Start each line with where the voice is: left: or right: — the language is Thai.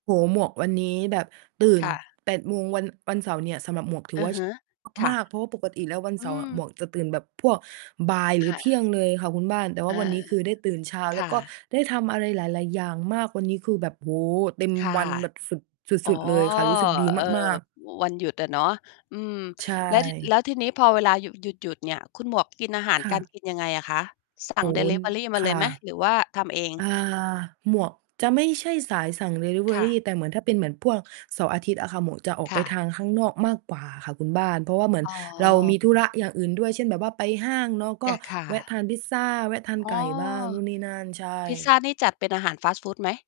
right: โอ้โฮ หมวกวันนี้แบบตื่
left: ค
right: น
left: ่ะ
right: 8 โมง วัน วันเสาร์เนี่ย สำหรับหมวกถื
left: อ
right: อ
left: ื
right: ว
left: อ
right: ่า
left: ฮ
right: เช
left: ึ
right: ้า
left: ค่
right: ม
left: ะ
right: าก ๆ เพราะว่าปกติแล้ววัน
left: อ
right: เส
left: ื
right: าร์ หม
left: ม
right: วกจะตื่นแบบพวกบ่ายหรื
left: ค
right: อ
left: ่
right: เที่ย
left: ะ
right: งเลยค่ะคุณบ้าน แต่
left: อา
right: วันนี้คือได้ตื่นเช้าแ
left: ค
right: ล้ว
left: ่ะ
right: ก็ได้ทำอะไรหลาย ๆ อย่างมาก วันนี้คือแบบ โอ้โฮ เต็ม
left: ค่ะ
right: วันแบบสุด ส
left: อ๋อ
right: ุด ๆ เลยค่ะ รู้สึกดี
left: เออ
right: มาก ๆ
left: วันหยุดอะเนาะ อืม
right: ใช
left: แล้ว ท แ
right: ่
left: ล้วทีนี้พอเวลาหยุด หยุด หยุดเนี่ย คุณหมวกกินอาหาร
right: ค่
left: กา
right: ะ
left: รกินยังไงอะคะ สั่
right: โอ
left: ง
right: ้
left: ด
right: โ
left: ิ
right: ฮ
left: ลิเวอรีมา
right: ค
left: เล
right: ่
left: ย
right: ะ
left: ไหม หรือว่าทำเอง?
right: อา หมวกจะไม่ใช่สายสั่งดิลิเว
left: ค
right: อ
left: ่
right: ร
left: ะ
right: ี แต่เหมือนถ้าเป็นพวกเสาร์อาทิตย์อะค่ะ หมวกจะออก
left: ค
right: ไป
left: ่
right: ทา
left: ะ
right: งข้างนอกมากกว่าค่ะคุณบ้าน เพราะว่าเหมือน
left: อ๋
right: เราม
left: อ
right: ีธุระอย่างอื่นด้วย เช่นแบบว่าไปห้างเนาะก
left: จ
right: ็
left: ้ะ ค่
right: แวะท
left: ะ
right: านพิซซาแวะทาน
left: อ
right: ไ
left: ๋
right: ก
left: อ
right: ่บ้างนู่นนี่นั่น ใช
left: พิซซา
right: ่
left: นี่จัดเป็นอาหารฟาสต์ฟูดไหม?